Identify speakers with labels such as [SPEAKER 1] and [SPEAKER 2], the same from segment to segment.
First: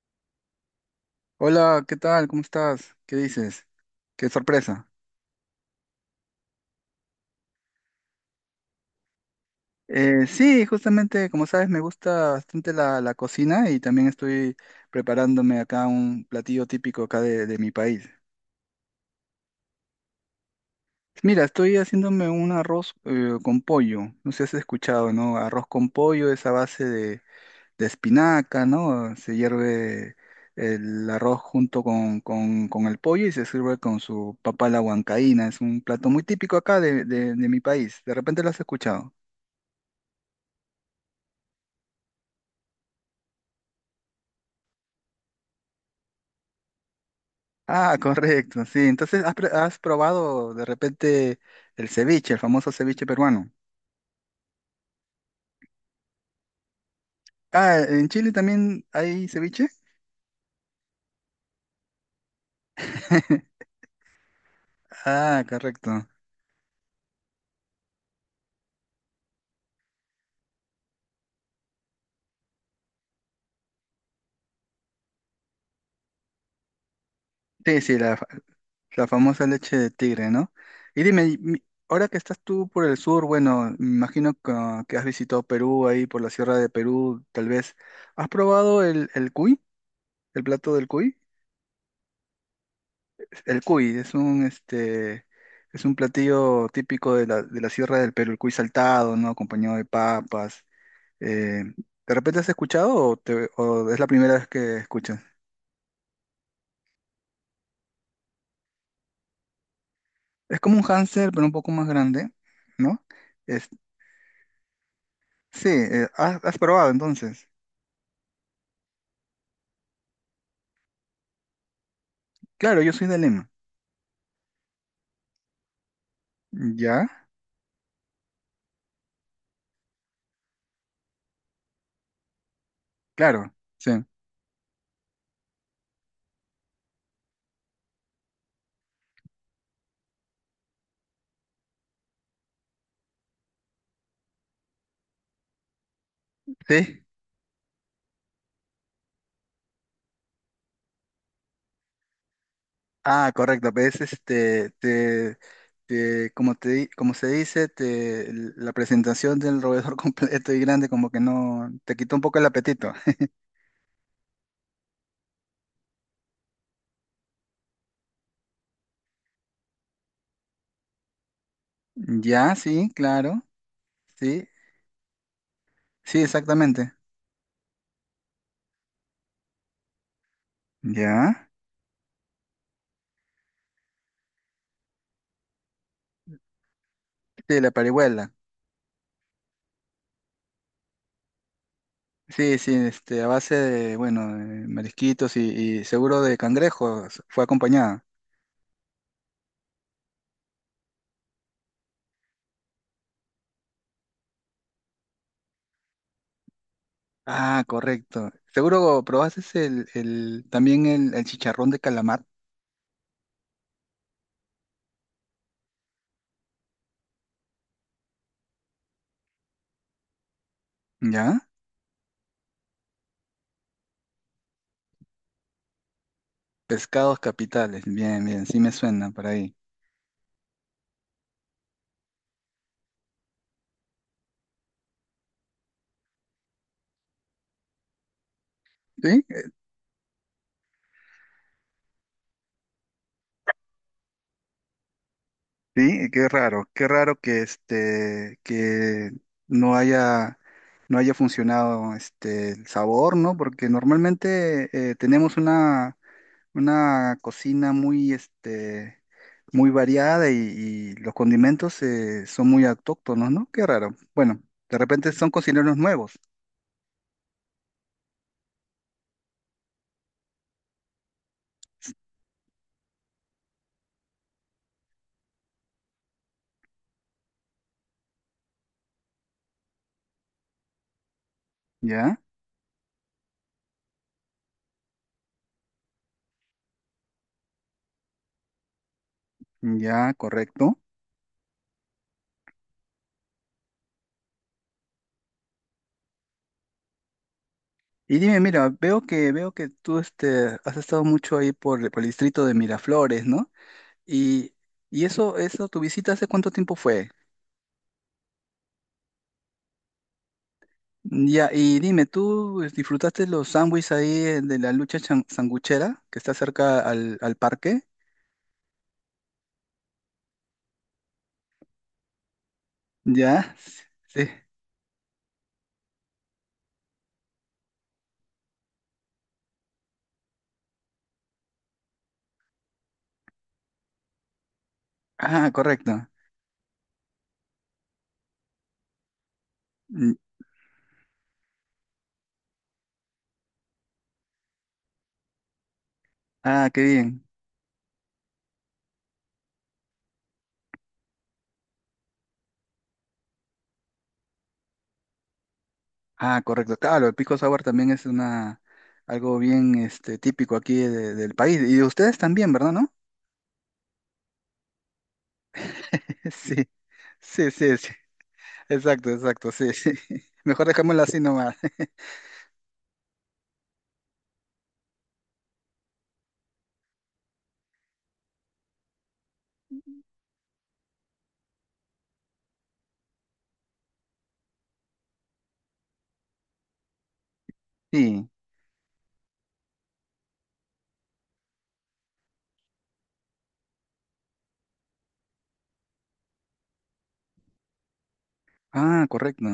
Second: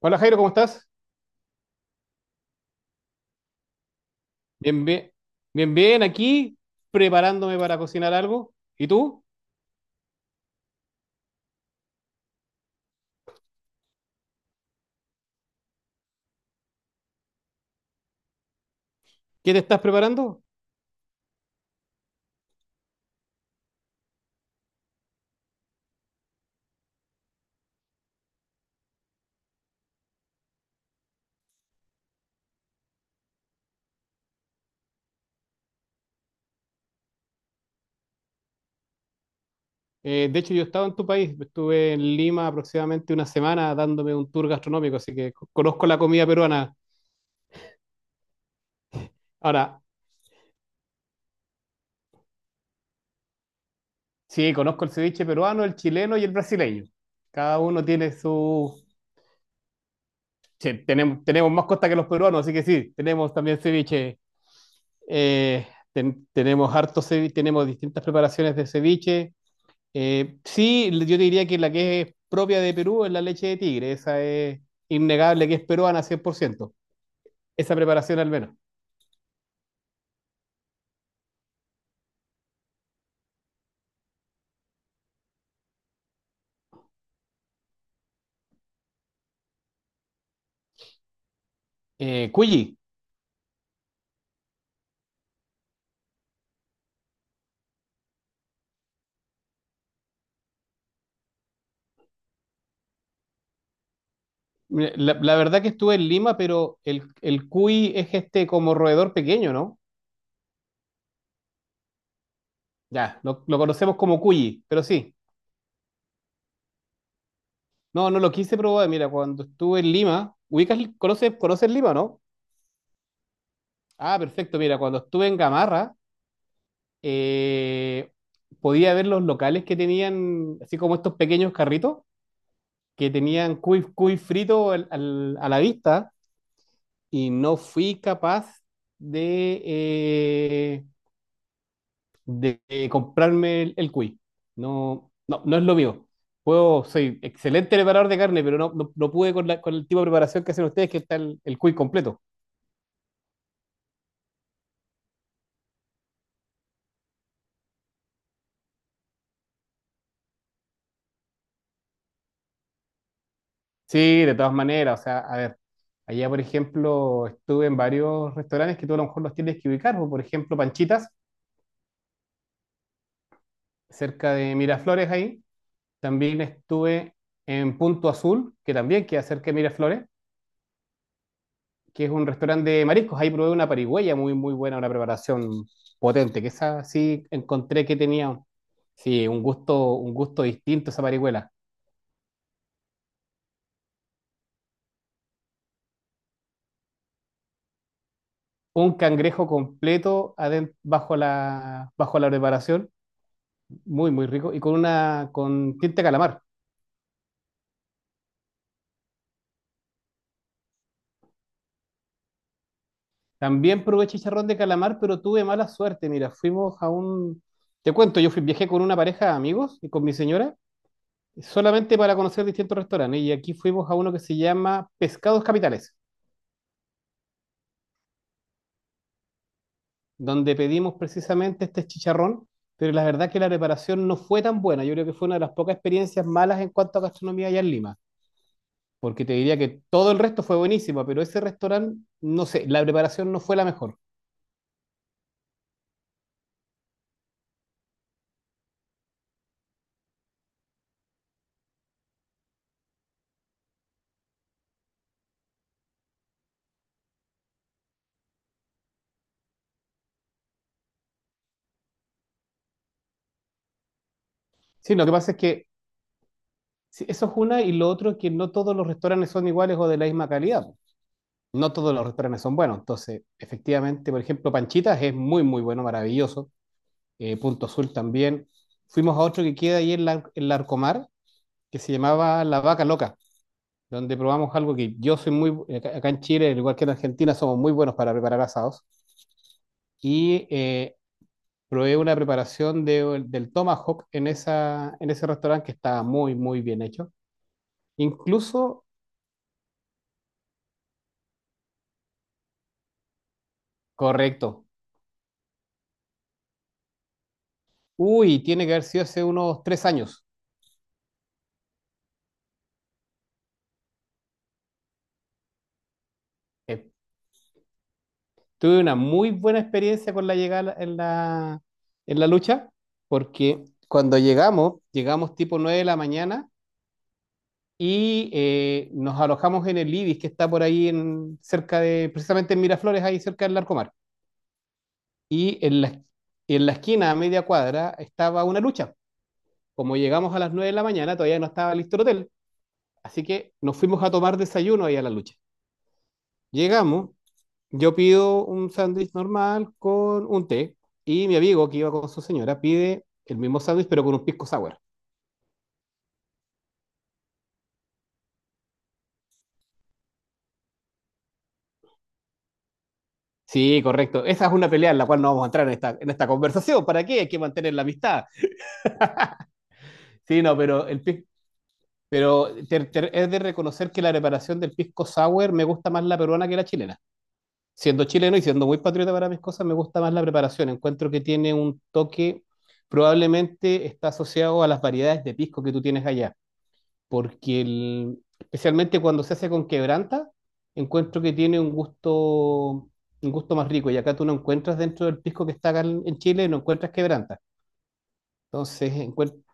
[SPEAKER 1] Hola Jairo, ¿cómo estás?
[SPEAKER 2] Hola, ¿qué tal? ¿Cómo estás? ¿Qué dices? Qué
[SPEAKER 1] Bien,
[SPEAKER 2] sorpresa.
[SPEAKER 1] bien, bien, bien, aquí preparándome para cocinar algo. ¿Y tú?
[SPEAKER 2] Sí, justamente, como sabes, me gusta bastante la cocina y también estoy preparándome acá un platillo típico acá de mi país.
[SPEAKER 1] ¿Qué te estás preparando?
[SPEAKER 2] Mira, estoy haciéndome un arroz con pollo. No sé si has escuchado, ¿no? Arroz con pollo es a base de espinaca, ¿no? Se hierve el arroz junto con el pollo y se sirve con su papa a la huancaína. Es un plato muy típico acá de, de mi país. ¿De repente lo has escuchado?
[SPEAKER 1] De hecho, yo estaba en tu país, estuve en Lima aproximadamente una semana dándome un tour gastronómico, así que conozco la comida peruana.
[SPEAKER 2] Ah, correcto, sí. Entonces, ¿ has
[SPEAKER 1] Ahora,
[SPEAKER 2] probado de repente el ceviche, el famoso ceviche peruano?
[SPEAKER 1] sí, conozco el ceviche peruano, el chileno y el brasileño. Cada
[SPEAKER 2] Ah,
[SPEAKER 1] uno
[SPEAKER 2] ¿en
[SPEAKER 1] tiene
[SPEAKER 2] Chile
[SPEAKER 1] su...
[SPEAKER 2] también hay ceviche?
[SPEAKER 1] Che, tenemos más costa que los peruanos, así que sí, tenemos también ceviche.
[SPEAKER 2] Ah,
[SPEAKER 1] Eh,
[SPEAKER 2] correcto.
[SPEAKER 1] Tenemos harto ceviche, tenemos distintas preparaciones de ceviche. Sí, yo te diría que la que es propia de Perú es la leche de tigre, esa es innegable que es peruana 100%, esa
[SPEAKER 2] Sí, sí,
[SPEAKER 1] preparación al menos.
[SPEAKER 2] la famosa leche de tigre, ¿no? Y dime, ahora que estás tú por el sur, bueno, me imagino que has visitado Perú, ahí por la Sierra de Perú, tal vez. ¿Has probado el cuy, el plato del cuy?
[SPEAKER 1] Cuyi,
[SPEAKER 2] El cuy es un es un platillo típico de la Sierra del Perú, el cuy saltado, ¿no? Acompañado de papas. eh, de repente has escuchado o, o es la primera vez que
[SPEAKER 1] mira, la,
[SPEAKER 2] escuchas?
[SPEAKER 1] la verdad que estuve en Lima, pero el cuy es este como roedor pequeño, ¿no?
[SPEAKER 2] Es como un hámster, pero un poco más grande, ¿no?
[SPEAKER 1] Ya, lo
[SPEAKER 2] Es,
[SPEAKER 1] conocemos como cuyi, pero sí,
[SPEAKER 2] sí, has, has probado entonces.
[SPEAKER 1] no, no lo quise probar, mira, cuando estuve en Lima, ubicas, conoces Lima, ¿no?
[SPEAKER 2] Claro, yo soy de Lima.
[SPEAKER 1] Ah, perfecto, mira, cuando estuve en Gamarra,
[SPEAKER 2] ¿Ya?
[SPEAKER 1] eh, podía ver los locales que tenían, así como estos pequeños carritos que
[SPEAKER 2] Claro,
[SPEAKER 1] tenían cuy,
[SPEAKER 2] sí.
[SPEAKER 1] cuy frito a la vista y no fui capaz de, eh, de comprarme el cuy. No, no, no es lo mío. Puedo,
[SPEAKER 2] Sí.
[SPEAKER 1] soy excelente preparador de carne, pero no, no, no pude con, con el tipo de preparación que hacen ustedes, que está el cuy completo.
[SPEAKER 2] Ah, correcto, pues como se dice, te, la presentación del roedor completo y grande como que no, te quitó un poco el apetito.
[SPEAKER 1] Sí, de todas maneras, o sea, a ver, allá por ejemplo estuve en varios restaurantes que tú a lo mejor los tienes que ubicar, o por ejemplo Panchitas,
[SPEAKER 2] Ya, sí, claro,
[SPEAKER 1] cerca
[SPEAKER 2] sí,
[SPEAKER 1] de Miraflores ahí.
[SPEAKER 2] sí,
[SPEAKER 1] También
[SPEAKER 2] exactamente.
[SPEAKER 1] estuve en Punto Azul, que también queda cerca de Miraflores,
[SPEAKER 2] Ya,
[SPEAKER 1] que es un restaurante de mariscos. Ahí probé una parigüeya muy, muy buena, una preparación potente, que esa sí
[SPEAKER 2] sí, la
[SPEAKER 1] encontré que
[SPEAKER 2] parihuela.
[SPEAKER 1] tenía, sí, un gusto distinto esa parihuela.
[SPEAKER 2] Sí, sí, a base de, bueno, de marisquitos y seguro de cangrejos fue acompañada.
[SPEAKER 1] Un cangrejo completo bajo la preparación, muy, muy rico, y con una, con tinta de calamar.
[SPEAKER 2] Ah, correcto. Seguro probaste también el chicharrón de calamar,
[SPEAKER 1] También probé chicharrón de calamar, pero tuve mala suerte. Mira, fuimos a un, te cuento, yo fui, viajé con una pareja de amigos y con mi señora
[SPEAKER 2] ¿ya?
[SPEAKER 1] solamente para conocer distintos restaurantes. Y aquí fuimos a uno que se llama Pescados Capitales,
[SPEAKER 2] Pescados capitales, bien, bien, sí me suena por ahí.
[SPEAKER 1] donde pedimos precisamente este chicharrón, pero la verdad que la preparación no fue tan buena. Yo creo que fue una de las pocas experiencias malas en cuanto a gastronomía allá en Lima,
[SPEAKER 2] Sí,
[SPEAKER 1] porque te diría que todo el resto fue buenísimo, pero ese restaurante, no sé, la preparación no fue la mejor.
[SPEAKER 2] sí, qué raro que no haya, no haya funcionado el sabor, ¿no? Porque normalmente tenemos una cocina muy, muy variada y los condimentos son muy autóctonos, ¿no? Qué raro. Bueno, de
[SPEAKER 1] Sí, lo
[SPEAKER 2] repente
[SPEAKER 1] que
[SPEAKER 2] son
[SPEAKER 1] pasa es que
[SPEAKER 2] cocineros nuevos.
[SPEAKER 1] sí, eso es una y lo otro es que no todos los restaurantes son iguales o de la misma calidad. No todos los restaurantes son buenos. Entonces, efectivamente, por ejemplo, Panchitas es muy, muy bueno, maravilloso. Punto Azul también. Fuimos a otro que queda ahí en la Arcomar, que se
[SPEAKER 2] ¿Ya?
[SPEAKER 1] llamaba La Vaca Loca, donde probamos algo que yo soy muy, acá en Chile, al igual que en Argentina, somos muy buenos para preparar asados.
[SPEAKER 2] Ya,
[SPEAKER 1] Y
[SPEAKER 2] correcto.
[SPEAKER 1] eh, probé una preparación de, del tomahawk en, esa, en ese restaurante que estaba muy, muy bien hecho.
[SPEAKER 2] Y dime, mira,
[SPEAKER 1] Incluso,
[SPEAKER 2] veo que tú has estado mucho ahí por el distrito de Miraflores, ¿no? Y,
[SPEAKER 1] correcto.
[SPEAKER 2] eso, ¿tu visita hace cuánto tiempo fue?
[SPEAKER 1] Uy, tiene que haber sido hace unos 3 años.
[SPEAKER 2] Ya, y dime, ¿tú disfrutaste los sándwiches ahí de la lucha sanguchera que está
[SPEAKER 1] Eh,
[SPEAKER 2] cerca al parque?
[SPEAKER 1] tuve una muy buena experiencia con la llegada en la lucha,
[SPEAKER 2] ¿Ya?
[SPEAKER 1] porque cuando
[SPEAKER 2] Sí.
[SPEAKER 1] llegamos, llegamos tipo 9 de la mañana y nos alojamos en el Ibis, que está por ahí en, cerca de, precisamente en Miraflores, ahí cerca del Larcomar.
[SPEAKER 2] Ah,
[SPEAKER 1] Y en la,
[SPEAKER 2] correcto.
[SPEAKER 1] en la esquina, a media cuadra, estaba una lucha. Como
[SPEAKER 2] Mm,
[SPEAKER 1] llegamos a las 9 de la mañana, todavía no estaba listo el hotel, así que nos fuimos a tomar desayuno ahí a la lucha.
[SPEAKER 2] Ah, qué
[SPEAKER 1] Llegamos.
[SPEAKER 2] bien.
[SPEAKER 1] Yo pido un sándwich normal con un té y mi amigo que iba con su señora pide el mismo sándwich pero con un pisco sour.
[SPEAKER 2] Ah, correcto. Claro, el pico sour también es una algo bien típico aquí del país. Y de ustedes también, ¿verdad, no?
[SPEAKER 1] Sí, correcto. Esa es una pelea en la cual no vamos a entrar en esta
[SPEAKER 2] Sí.
[SPEAKER 1] conversación. ¿Para qué? Hay que
[SPEAKER 2] Sí,
[SPEAKER 1] mantener
[SPEAKER 2] sí,
[SPEAKER 1] la
[SPEAKER 2] sí.
[SPEAKER 1] amistad.
[SPEAKER 2] Exacto, exacto, sí, sí.
[SPEAKER 1] Sí, no,
[SPEAKER 2] Mejor
[SPEAKER 1] pero,
[SPEAKER 2] dejémoslo así nomás.
[SPEAKER 1] pero es de reconocer que la preparación del pisco sour me gusta más la peruana que la chilena. Siendo chileno y siendo muy patriota para mis cosas, me gusta más la preparación. Encuentro que tiene un toque, probablemente está asociado a las variedades de pisco que tú tienes allá, porque
[SPEAKER 2] Sí.
[SPEAKER 1] especialmente cuando se hace con quebranta, encuentro que tiene un gusto más rico. Y acá tú no encuentras dentro del pisco que está acá en Chile, no encuentras quebranta. Entonces
[SPEAKER 2] Ah, correcto.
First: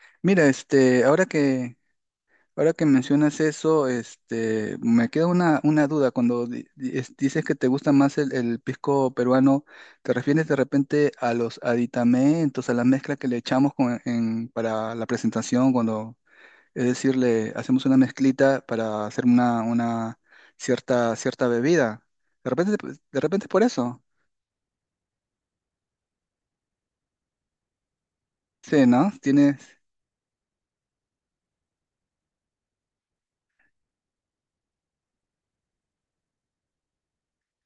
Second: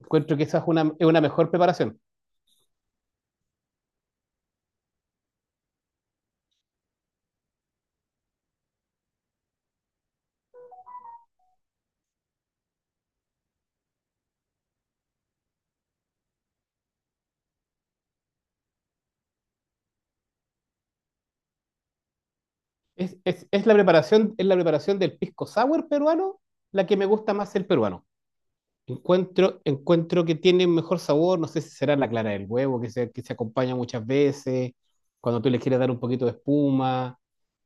[SPEAKER 1] encuentro que
[SPEAKER 2] Mira,
[SPEAKER 1] esa es una mejor preparación.
[SPEAKER 2] ahora que mencionas eso, me queda una duda. Cuando dices que te gusta más el pisco peruano, ¿te refieres de repente a los aditamentos, a la mezcla que le echamos para la presentación, cuando, es decir, le hacemos una mezclita para hacer una cierta, cierta bebida? De repente,
[SPEAKER 1] Es,
[SPEAKER 2] de repente
[SPEAKER 1] es-
[SPEAKER 2] es por
[SPEAKER 1] es la
[SPEAKER 2] eso.
[SPEAKER 1] preparación, es la preparación del pisco sour peruano la que me gusta más el peruano.
[SPEAKER 2] Sí, ¿no?
[SPEAKER 1] Encuentro,
[SPEAKER 2] Tienes.
[SPEAKER 1] encuentro que tiene un mejor sabor, no sé si será la clara del huevo que se acompaña muchas veces, cuando tú le quieres dar un poquito de espuma.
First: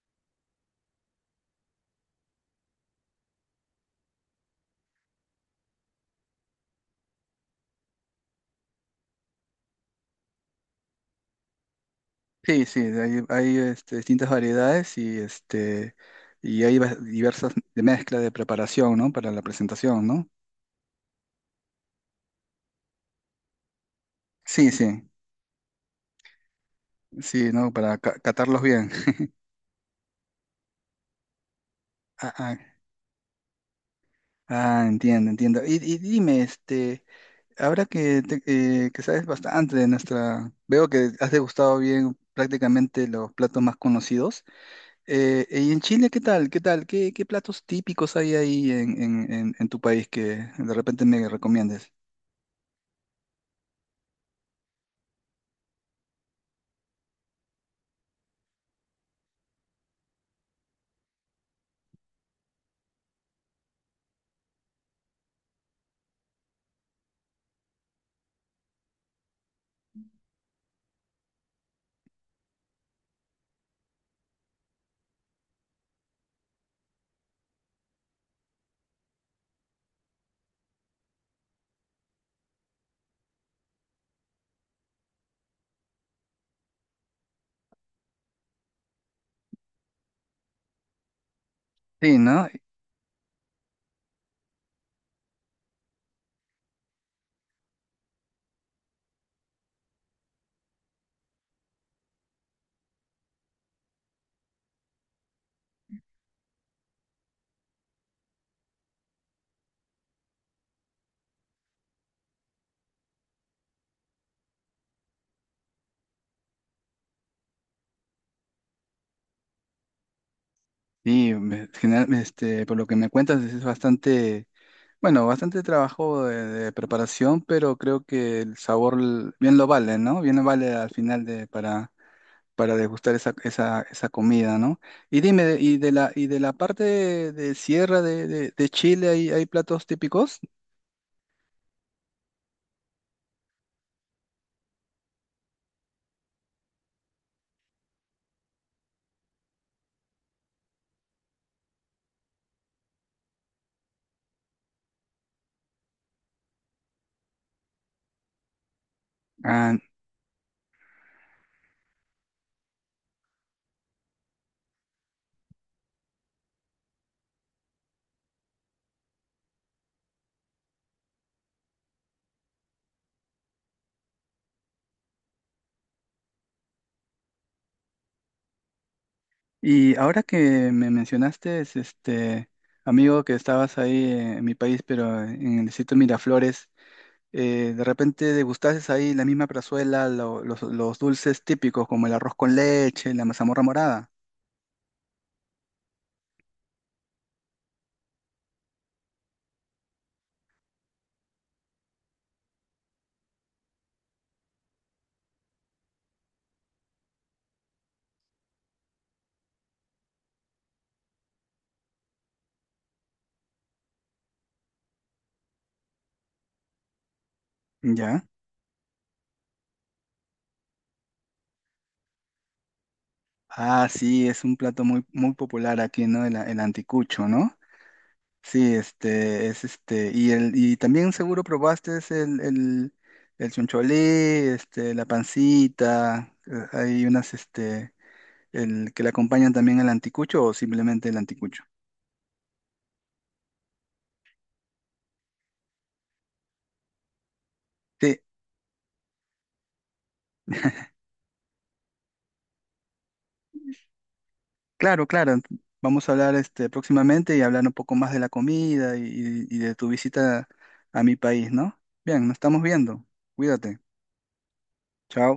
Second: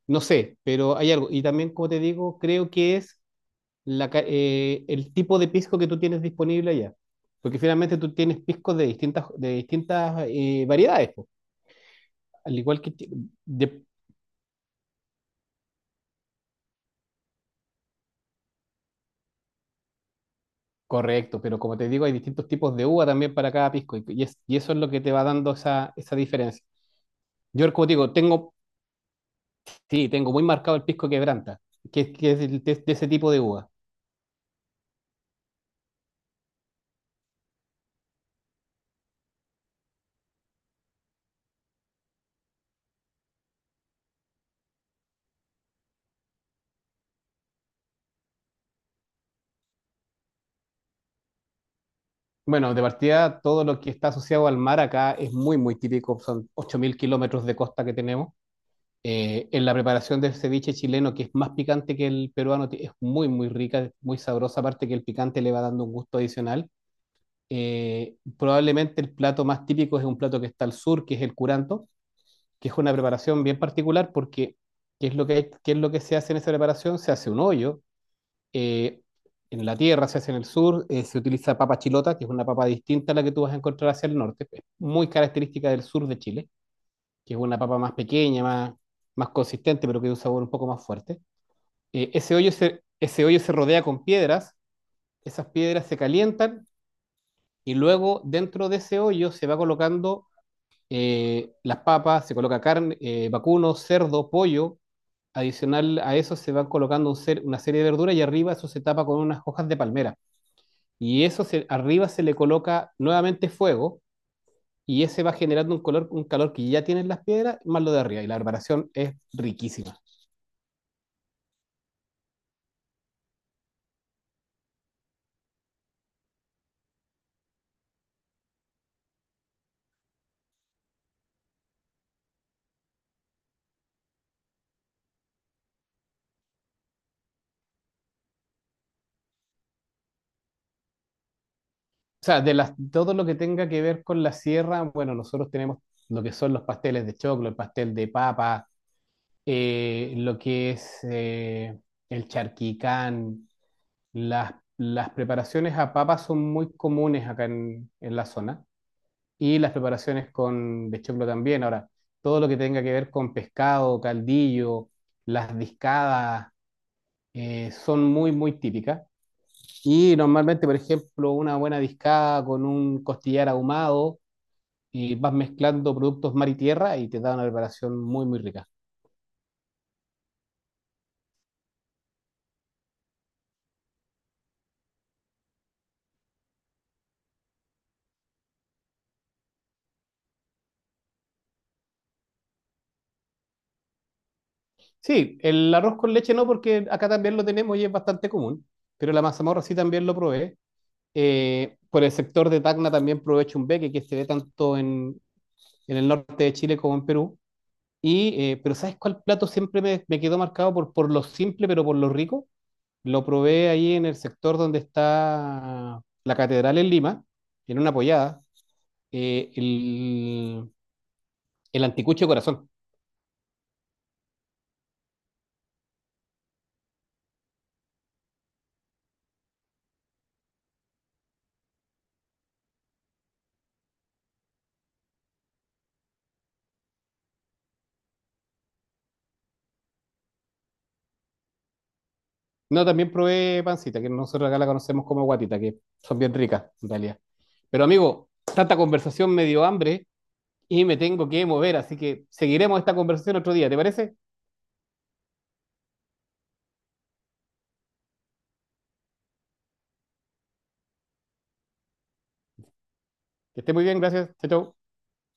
[SPEAKER 1] No sé, pero hay algo. Y también, como te digo, creo que es el tipo de pisco que tú tienes disponible allá. Porque finalmente tú tienes piscos de distintas variedades, po. Al
[SPEAKER 2] Sí, sí,
[SPEAKER 1] igual que... ti- de-
[SPEAKER 2] distintas variedades y, diversas de mezcla de preparación, ¿no? Para la presentación, ¿no?
[SPEAKER 1] correcto, pero como te digo, hay distintos tipos de uva también para cada pisco. Y
[SPEAKER 2] Sí,
[SPEAKER 1] eso es lo que
[SPEAKER 2] sí,
[SPEAKER 1] te va dando esa, esa diferencia.
[SPEAKER 2] sí, ¿no?
[SPEAKER 1] Yo, como te
[SPEAKER 2] Para
[SPEAKER 1] digo, tengo,
[SPEAKER 2] catarlos bien.
[SPEAKER 1] sí, tengo muy marcado el pisco quebranta, que,
[SPEAKER 2] Ah,
[SPEAKER 1] que es
[SPEAKER 2] ah,
[SPEAKER 1] de ese tipo de uva.
[SPEAKER 2] ah, entiendo, entiendo. Y dime, ahora que, te- que sabes bastante de nuestra, veo que has degustado bien prácticamente los platos más conocidos. ¿Y en Chile qué tal? ¿Qué tal? ¿Qué, qué platos típicos hay ahí en tu país que de repente me recomiendes?
[SPEAKER 1] Bueno, de partida, todo lo que está asociado al mar acá es muy, muy típico. Son 8.000 kilómetros de costa que tenemos. En la preparación del ceviche chileno, que es más picante que el peruano, es muy, muy rica, es muy sabrosa, aparte que el picante le va dando un gusto adicional. Probablemente el plato más típico es un plato que está al sur, que es el curanto, que es una preparación bien particular porque ¿qué es lo que, qué es lo que se hace en esa preparación? Se hace un hoyo eh, en la tierra, se hace en el sur, se utiliza papa chilota, que es una papa distinta a la que tú vas a encontrar hacia el norte, es muy característica del sur de Chile, que es una papa más pequeña, más, más consistente, pero que de un sabor un poco más fuerte.
[SPEAKER 2] Sí,
[SPEAKER 1] Ese,
[SPEAKER 2] ¿no?
[SPEAKER 1] ese hoyo se rodea con piedras, esas piedras se calientan y luego dentro de ese hoyo se va colocando las papas, se coloca carne, vacuno, cerdo, pollo. Adicional a eso se van colocando una serie de verduras y arriba eso se tapa con unas hojas de palmera, y arriba se le coloca nuevamente fuego y ese va generando un color, un calor que ya tienen las piedras, más lo de arriba. Y la preparación es riquísima.
[SPEAKER 2] Sí, por lo que me cuentas es bastante, bueno, bastante trabajo de preparación, pero creo que el sabor bien lo vale, ¿no? Bien lo vale al final de, para degustar esa, esa, esa comida, ¿no? Y dime, y de la parte de sierra de Chile, ¿hay, hay platos típicos?
[SPEAKER 1] O sea, todo lo que tenga que ver con la sierra, bueno, nosotros tenemos lo que son los pasteles de choclo, el pastel de papa, lo que es el charquicán, las preparaciones a papa son muy comunes acá en la zona, y las
[SPEAKER 2] Ah,
[SPEAKER 1] preparaciones con de choclo también. Ahora, todo lo que tenga que ver con pescado, caldillo, las discadas, son muy, muy típicas. Y normalmente, por ejemplo, una buena discada con un costillar ahumado y vas mezclando productos mar y tierra y te da una preparación muy, muy rica.
[SPEAKER 2] y ahora que me mencionaste, amigo, que estabas ahí en mi país, pero en el distrito Miraflores. De repente degustases ahí la misma plazuela, los dulces típicos como el arroz con leche, la mazamorra morada.
[SPEAKER 1] Sí, el arroz con leche no, porque acá también lo tenemos y es bastante común, pero la mazamorra sí también lo probé. Por el sector de Tacna también provee beque que se ve tanto en el norte de Chile como en Perú. Y pero ¿sabes cuál plato siempre me, me quedó marcado por lo simple, pero por lo rico? Lo probé ahí en el sector donde está la catedral en Lima, en una
[SPEAKER 2] ¿Ya?
[SPEAKER 1] pollada, eh, el, el anticucho de corazón.
[SPEAKER 2] Ah, sí, es un plato muy, muy popular aquí, ¿no? El anticucho, ¿no? Sí, y el, y también seguro probaste el choncholí, la pancita, hay unas, el que le acompañan también al anticucho o simplemente el anticucho.
[SPEAKER 1] No, también probé pancita, que nosotros acá la conocemos como guatita, que son bien ricas en realidad. Pero
[SPEAKER 2] Sí.
[SPEAKER 1] amigo, tanta conversación me dio hambre y me tengo que mover, así que seguiremos esta conversación otro día, ¿te parece?
[SPEAKER 2] Claro, claro. Vamos a hablar próximamente y hablar un poco más de la comida y, de tu visita a mi país, ¿no? Bien, nos estamos viendo.
[SPEAKER 1] Que esté
[SPEAKER 2] Cuídate.
[SPEAKER 1] muy bien, gracias. Chao, chao.
[SPEAKER 2] Chao.